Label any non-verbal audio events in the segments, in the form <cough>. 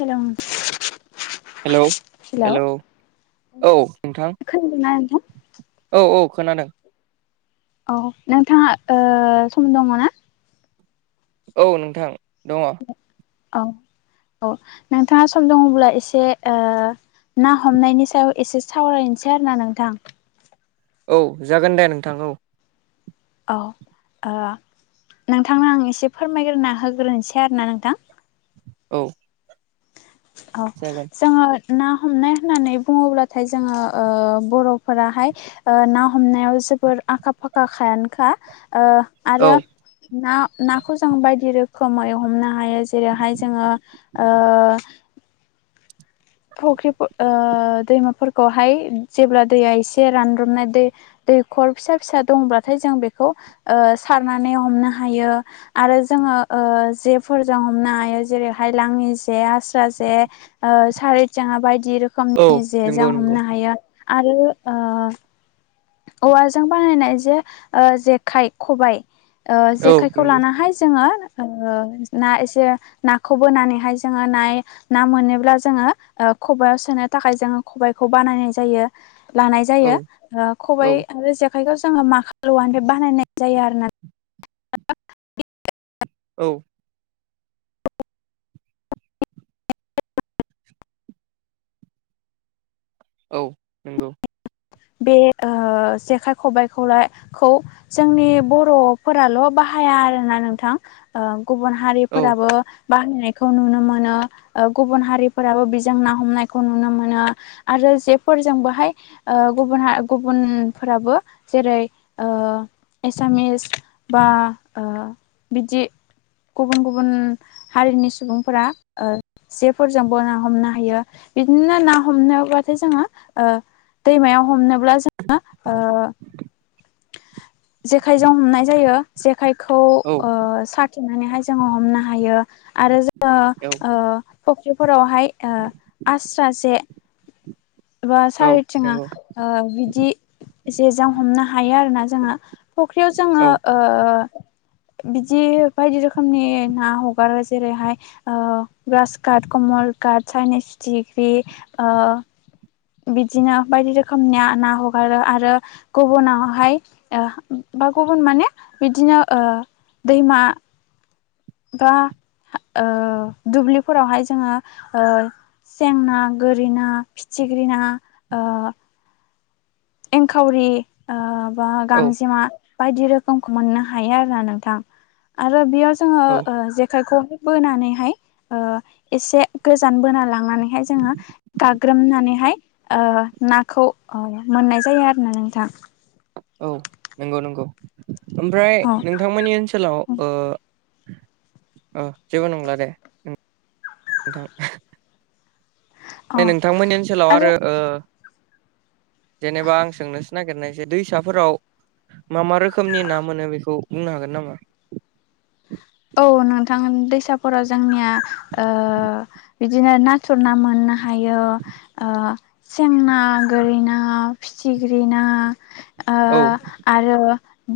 हेल' hello hello औ नोंथां खोनादोंना नोंथां औ औ खोनादों औ नोंथाङा सम दङ ना औ नोंथां दङ औ औ नोंथाङा सम दङब्ला एसे ओ ना हमनायनि सायाव एसे सावरायनोसै आरो ना नोंथां औ जागोन दे नोंथां औ औ नोंथांनो आं एसे फोरमायग्रोना होग्रोनोसै आरोना नोंथां औ औ जागोन जोङो ना हमनाय होननानै बुङोब्लाथाय जोङो ओ बर'फोराहाय ना हमनायाव जोबोर आखा फाखायानोखा औ आरो ना नाखौ जों बायदि रोखोमै हमनो हायो जेरैहाय जोङो ओ फुख्रि दैमाफोरखौहाय जेब्ला दैया एसे रानब्रोमनाय दै दैखर फिसा फिसा दंब्लाथाय जों बेखौ सारनानै हमनो हायो आरो जोङो ओ जेफोरजों हमनो हायो जेरैहाय लाङि जे आस्रा जे ओ सारै जोङा बायदि औ रोखोमनि नंगौ जजों नंगौ हमनो हायो आरो औवाजों बानायनाय जे जेखाय खबाइ औ जेखायखौ नंगौ लानाहाय जोङो ना एसे नाखौ बोनानैहाय जोङो नाय ना मोनोब्ला जोङो खबआव सोनो थाखाय जोङो खबाइखौ बानायनाय जायो लानाय औ जायो खबाइ औ आरो जेखाइखौ जोङो माखालुवानि बे बानायनाय जायो आरो न औ औ नंगौ बे ओ जेखाइ खबाइखौलाय खौ जोंनि बर'फोराल' बाहाया आरोना नोंथां। ओ गुबुन औ हारिफोराबो बाहायनायखौ नुनो मोनो ओ गुबुन हारिफोराबो बेजों ना हमनायखौ नुनो मोनो आरो जेफोरजों बाहाय ओ गुबुन हा गुबुनफोराबो जेरै ओ एसामिस बा ओ बिदि गुबुन गुबुन हारिनि सुबुंफोरा जेफोरजोंबो ना हमनो हायो बिदिनो ना हमनोबाथाय जोङो ओ दैमायाव हमनोब्ला जोङो ओ जेखायजों हमनाय जायो जेखायखौ औ ओ सार थिनानैहाय जोङो हमनो हायो आरो जोङो औ ओ फुख्रिफोरावहाय ओ आस्रा जे बा औ सारिथिङा नंगौ ओ बिदि जेजों हमनो हा हायो आरोना जोङो फुख्रियाव जोङो औ ओ बिदि बायदि रोखोमनि ना हगारो जेरैहाय ओ ग्रास काट कमल काट साइनिस फिथिख्रि ओ बिदिनो बायदि रोखोमनि ना ना हगारो आरो गुबुनावहाय ओ बा गुबुन माने बिदिनो ओ दैमा बा ओ दुब्लिफोरावहाय जोङो ओ सेंना गोरि ना फिथिख्रि ना ओ एंखावरि ओ बा औ गांजेमा बायदि रोखोमखौ मोननो हायो आरोना नोंथां आरो बेयाव जोङो औ ओ जेखायखौ बोनानैहाय ओ एसे गोजान बोना लांनानैहाय जोङो गाग्रोमनानैहाय ओ नाखौ मोननाय जायो आरोना नोंथां। औ नंगौ नंगौ ओमफ्राय औ नोंथांमोननि ओनसोलाव ओ ओ जेबो नंला दे नोंथां। अ नोंथांमोननि ओनसोलाव आरो ओ जेनेबा आं सोंनोसो नागिरनाय जे दैसाफोराव मा मा रोखोमनि ना मोनो बेखौ बुंनो हागोन नामा? औ नोंथां दैसाफोराव जोंनिया ओ बिदिनो नाथुर ना मोननो हायो ओ सेंना गोरि ना फिथिग्रि ना ओ औ आरो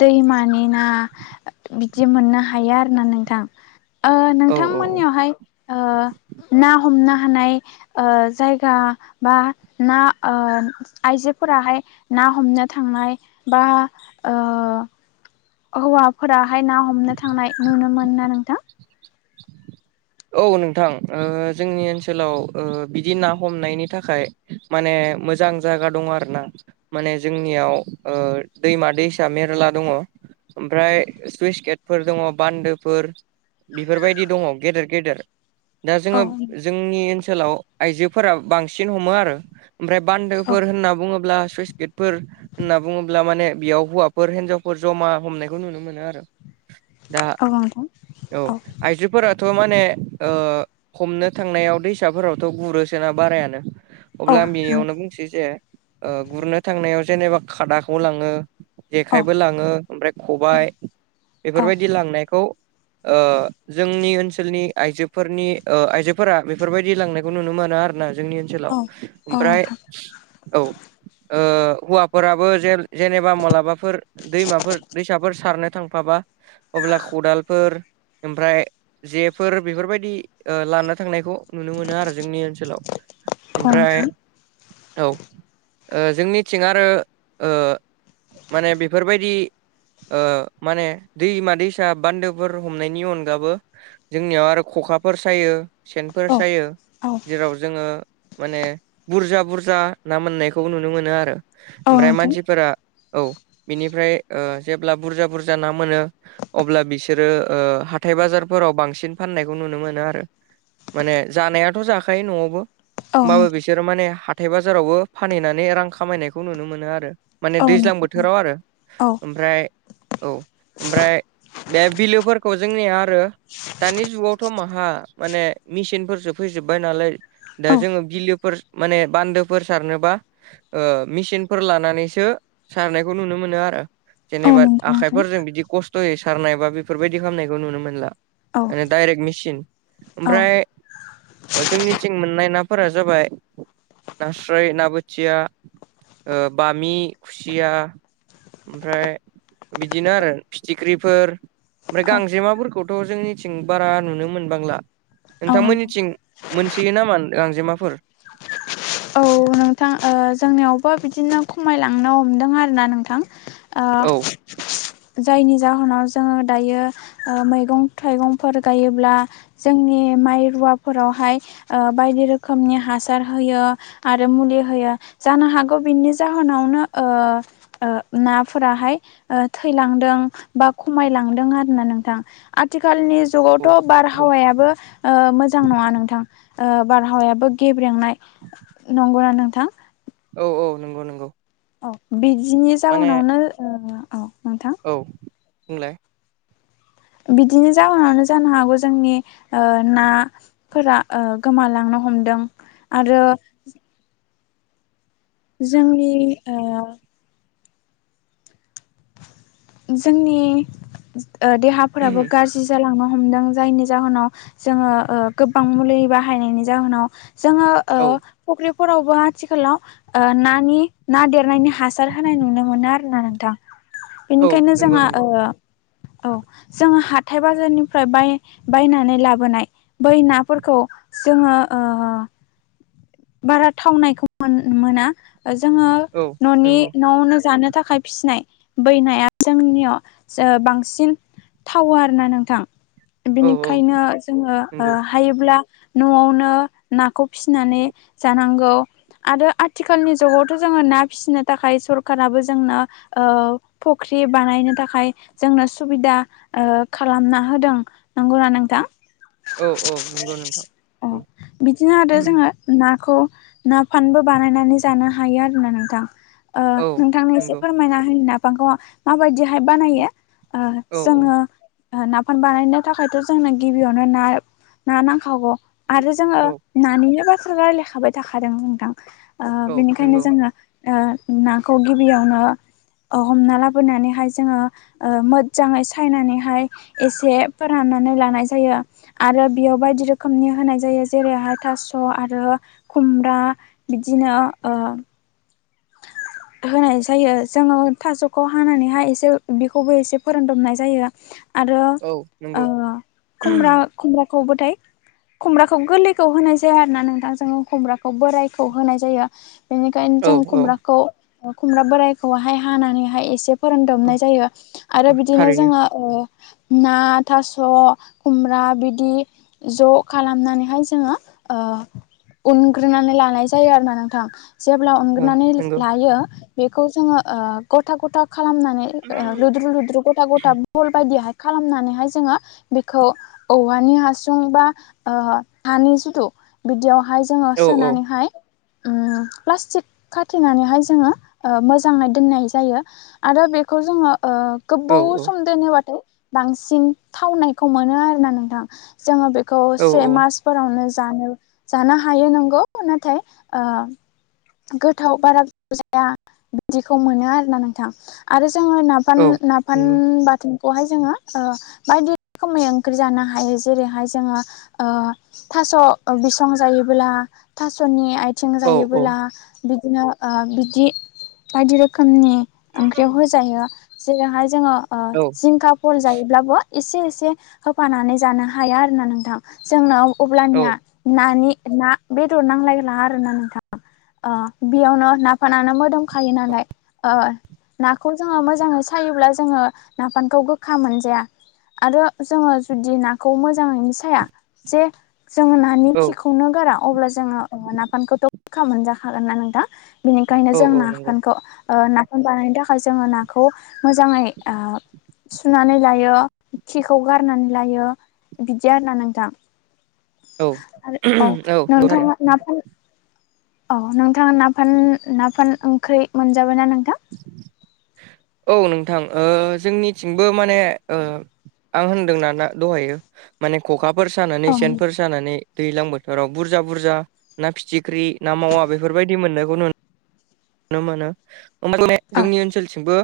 दैमानि ना बिदि मोननो हायो आर ना नोंथां ओ औ औ नोंथांमोननियावहाय ओ ना हमनो हानाय ओ जायगा बा ना ओ आइजोफोराहाय ना हमनो थांनाय बा ओ हौवाफोराहाय ना हमनो थांनाय नुनो मोनो ना नोंथां? औ नोंथां ओ जोंनि ओनसोलाव ओ बिदि ना हमनायनि थाखाय माने मोजां जागा दङ आरोना। माने जोंनियाव ओ दैमा दैसा मेरला दङ। ओमफ्राय सुइस गेटफोर दङ बान्दोफोर बेफोरबायदि दङ गेदेर गेदेर दा जोङो औ जोंनि ओनसोलाव आइजोफोरा बांसिन हमो आरो। ओमफ्राय औ बान्दोफोर होनना बुङोब्ला सुइस गेट फोर होनना बुङोब्ला माने बेयाव हौवाफोर हिन्जावफोर जमा हमनायखौ नुनो मोनो आरो। <inaudible> दा नोंथां औ आइजोफोरा थ' माने ओ हमनो थांनायाव दैसाफोरावथ' गुरोसोना बारायानो थ औ अब्ला आं बेनियावनो बुंसै जे ओ गुरनो थांनायाव जेनेबा खादाखौ लाङो। जेखाइबो लाङो ओमफ्राय खबाइ औ बेफोरबायदि लांनायखौ ओ जोंनि ओनसो सोलनि आइजोफोरनि ओ आइजोफोरा बेफोरबायदि लांनायखौ नुनो मोनो आरो ना जोंनि ओनसोलाव औ औ ओमफ्राय नोंथां औ ओ हौवाफोराबो जे जेनेबा मलाबाफोर दैमाफोर दैसाफोर सारनो थांफाबा अब्ला खदालफोर ओमफ्राय जेफोर बेफोरबायदि ओ लानो थांनायखौ नुनो मोनो आरो जोंनि ओनसोलाव। औ ओमफ्राय नोंथां औ ओ जोंनिथिं आरो ओ माने बेफोरबायदि ओ माने दैमा दैसा बान्दोफोर हमनायनि अनगाबो जोंनियाव आरो खखाफोर सायो सेनफोर औ सायो औ जेराव जोङो माने बुरजा बुरजा ना मोननायखौ नुनो मोनो आरो। औ ओमफ्राय नोंथां मानसिफोरा औ बिनिफ्राय ओ जेब्ला बुरजा बुरजा ना मोनो अब्ला बिसोरो ओ हाथाय बाजार फोराव बांसिन फाननायखौ नुनो मोनो आरो माने जानायाथ' जाखायो न'आवबो औ होमबाबो नोंथां बिसोरो माने हाथाय बाजारावबो फानहैनानै रां खामायनायखौ नुनो मोनो आरो। माने औ दैज्लां नोंथां बोथोराव आरो औ ओमफ्राय औ ओमफ्राय बे बिलोफोरखौ जोंनिया आरो दानि जुगावथ' माहा माने मेसिनफोरसो फैजोबबाय नालाय दा औ जोङो बिलोफोर माने बान्दोफोर सारनोबा ओ मेचिनफोर लानानैसो सारनायखौ नुनो मोनो आरो। औ जेनेबा नोंगौ नोंथां आखाइफोरजों बिदि कस्त'यै सारनाय बा बेफोरबायदि खामनायखौ नुनो मोनला। औ माने डाइरेक्ट मेसिन औ ओमफ्राय ओ जोंनिथिं मोननाय नाफोरा जाबाय नास्राय ना बोथिया ओ बामि खुसिया ओमफ्राय बिदिनो आरो फिथिख्रिफोर ओमफ्राय औ गांजेमाफोरखौथ' जोंनि थिं बारा नुनो मोनबांला औ नोंथां औ नोंथां नोंथांमोननिथिं मोनसोयो नामा गांजेमाफोर? नोंथां ओ जोंनियावबो बिदिनो खमायलांनो हमदों आरोना नोंथां ओ औ जायनि जाहोनाव जोङो दायो ओ मैगं थाइगंफोर गायोब्ला जोंनि माइ रुवाफोरावहाय ओ बायदि रोखोमनि हासार होयो आ रो मुलि होयो जानो हागौ बिनि जाहोनावनो ओ ओ नाफोराहाय ओ थैलांदों बा खमायलांदों आरो ना नोंथां। आथिखालनि औ जुगावथ' नंगौ बारहावायाबो ओ मोजां नङा नोंथां ओ बारहावायाबो गेब्रेंनाय। नंगौना नोंथां? औ औ नंगौ नंगौ औ बिदिनि माने जाहोनावनो ओ औ नोंथां औ बुंलाय बिदिनो जाहोनावनो जानो हागौ जोंनि ओ ना फोरा ओ गोमालांनो हमदों आरो जोंनि ओ जोंनि ओ देहाफोराबो गाज्रि जालांनो हमदों जायनि जाहोनाव जोङो ओ गोबां मुलि बाहायनायनि जाहोनाव जोङो औ ओ फुख्रिफोरावबो आथिखालाव ओ नानि ना देरनायनि हासार होनाय नुनो मोनो आरो ना नोंथां औ बेनिखायनो नंगौ जोंहा नंगौ ओ औ। जोङो हाथाइ बाजारनिफ्राय बाय बायनानै लाबोनाय। बै नाफोरखौ जोङो ओ। बारा थावनायखौ मोन मोना जोङो औ न'नि नंगौ न'आवनो जानो थाखाय फिसिनाय बैनाया जोंनियाव ओ बांसिन थावो आरो ना नोंथां औ औ बिनिखायनो जोङो ओ नंगौ हायोब्ला न'आवनो नाखौ फिसिनानै जानांगौ आरो आथिखालनि जुगावथ' जोङो ना फिसिनो थाखाय सरखाराबो जोंनो ओ फुख्रि बानायनो थाखाय जोंनो सुबिदा ओ खालामना होदों। नंगौ ना नोंथां? औ औ नंगौ नोंथां। अ औ बिदिनो आरो जोङो ना खौ ना फानबो बानायनानै जानो हायो आरोना नोंथां ओ औ नोंथांनो एसे नंगौ फोरमायना होनि नाफांखौ माबायदिहाय बानायो। ओ औ औ जोङो नाफान बानायनो थाखायथ' जोंनो गिबियावनो ना-ना नांखागौ आरो जोङो औ नानिनो बाथ्रा रायलायखाबाय थाखादों नोंथां ओ औ बेनिखायनो नंगौ जोङो ओ नाखौ गिबियावनो ओ हमना लाबोनानैहाय जोङो ओ मोजाङै सायनानैहाय एसे फोराननानै लानाय जायो। आरो बेयाव बायदि रोखोमनि होनाय जायो जेरैहाय थास' आरो खुमब्रा बिदिनो ओ होनाय जायो जोङो थास'खौ हानानैहाय एसे बेखौबो एसे फोरानदबनाय जायो। आरो औ नंगौ ओ खुमब्रा खुमब्राखौबोथाय खुमब्राखौ गोरलैखौ होनाय जाया आरो ना नोंथांजों खुमब्राखौ बोरायखौ होनाय जायो। बेनिखायनो औ जों औ खुमब्राखौ खुमब्रा बोरायखौहाय हानानैहाय एसे औ फोरानदबनाय जायो आरो औ बिदिनो थारैनो जोङो ओ ना, थास', खुमब्रा बिदि ज' खालामनानैहाय जोङो ओ उनग्रोनानै लानाय जायो आरो ना नोंथां। जेब्ला औ नानै नंगौ लायो बेखौ ओ जों गथा गथा खालामनानै ओ लुद्रु लुद्रु गथा गथा बल बायदिहाय खालामनानैहाय जोङो बेखौ औवानि हासुं बा ओ हानि जिथु बिदियावहाय जोङो औ सोनानैहाय उम प्लास्टिक खाथेनानैहाय जोङो मोजाङै दोननाय जायो आरो बेखौ जोङो ओ औ गोबाव सम दोनोबाथाय बांसिन थावनायखौ मोनो आरोना नोंथां। जोङो बेखौ औ से औ मास फोरावनो जानो जानो हायो नोंगौ नाथाय ओ गोथाव बारा गोथाव जाया बिदिखौ मोनो आरोना नोंथां। आरो जोङो ना फान औ नाफान नंगौ बाथोन खौहाय जोङो ओ बायदि रोखोमै ओंख्रि जानो हायो जेरैहाय जोङो ओ थास' बिसं जायोबोब्ला थास'नि आ थिं औ औ जायोबोला बिदिनो ओ बिदि बायदि रोखोमनि औ ओंख्रियाव होजायो जेरैहाय जोङो ओ औ जिंखा फल जायोब्लाबो एसे एसे होफानानै जानो हायो आरो ना नोंथां। जोंनाव अब्लानिया औ नानि ना बेदर नांलायला आरोना नोंथां। ओ बेयावनो नाफानानो मोदोमखायो नालाय। ओ नाखौ जोङो मोजाङै सायोब्ला जोङो नाफानखौ गोखा मोनजाया। आरो जोङो जुदि नाखौ मोजाङैनो साया जे जोङो ना नानि खिखौनो गारा अब्ला जोङो नाफानखौथ'खा मोनजाखागोन ना नोंथां। बिनिखायनो औ जों औ नंगौ नफानखौ ओ नाफाम बानायनो थाखाय जोङो नाखौ मोजाङै ओ सुनानै लायो खिखौ गारनानै लायो बिदि आरोना नोंथां। औ आरो औ नोंथाङा नफान औ नोंथाङा नाफान नाफान ओंख्रि मोनजाबाय ना नोंथां? औ नोंथां ओ जोंनिथिंबो माने ओ आं होनदों नाना दहायो माने खखाफोर सानानै औ सेनफोर सानानै दैज्लां बोथोराव बुरजा बुरजा ना फिथिख्रि ना मावा बेफोरबायदि मोननायखौ नु नो मोनो जोंनि ओनसोलथिंबो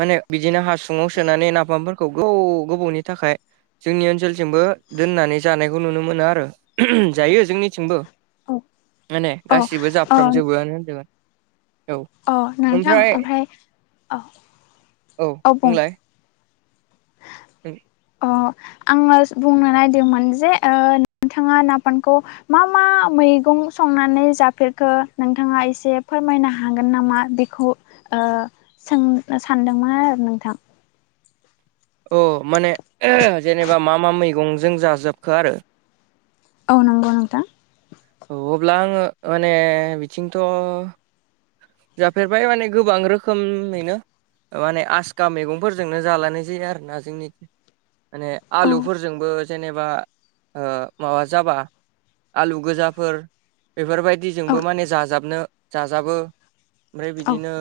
माने बिदिनो हासुङाव सोनानै नाफामफोरखौ गोबौ गोबावनि थाखाय जोंनि ओनसोलथिंबो दोननानै जानायखौ नुनो मोनो आरो जायो जोंनिथिंबो औ माने औ गासिबो औ जाफ्रामजोबोआनो होनदों औ औ नोंथां ओमफ्राय औ औ बुं। <inaudible> अ आङो बुंनो नायदोंमोन जे नोंथाङा नाफानखौ मा मा मैगं संनानै जाफेरखो नोंथाङा एसे फोरमायनो हागोन नामा? बेखौ ओ सों सानदोंमोन आरो नोंथां। औ माने जेनेबा मा मा मैगंजों जाजोबखो आरो औ नंगौ नोंथां। औ अब्ला आङो माने बिथिंथ' जाफेरबाय माने गोबां रोखोमैनो माने आसखा मैगंफोरजोंनो जालानाय जायो आरो ना जोंनि माने औ आलुफोरजों जोंबो जेनेबा माबा जाबा आलु गोजाफोर औ बेफोरबायदिजोंबो माने जाजाबनो जाजाबो ओमफ्राय औ बिदिनो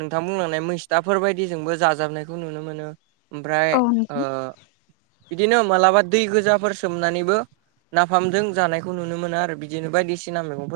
नोंथां बुंलांनाय मैस्थाफोर बायदि जोंबो जाजाबनायखौ नुनो मोनो। ओमफ्राय औ नोंथां बिदिनो मालाबा दै गोजाफोर सोमनानैबो नाफामजों जानायखौ नुनो मोनो आरो बिदिनो बायदिसिना मैगंफोर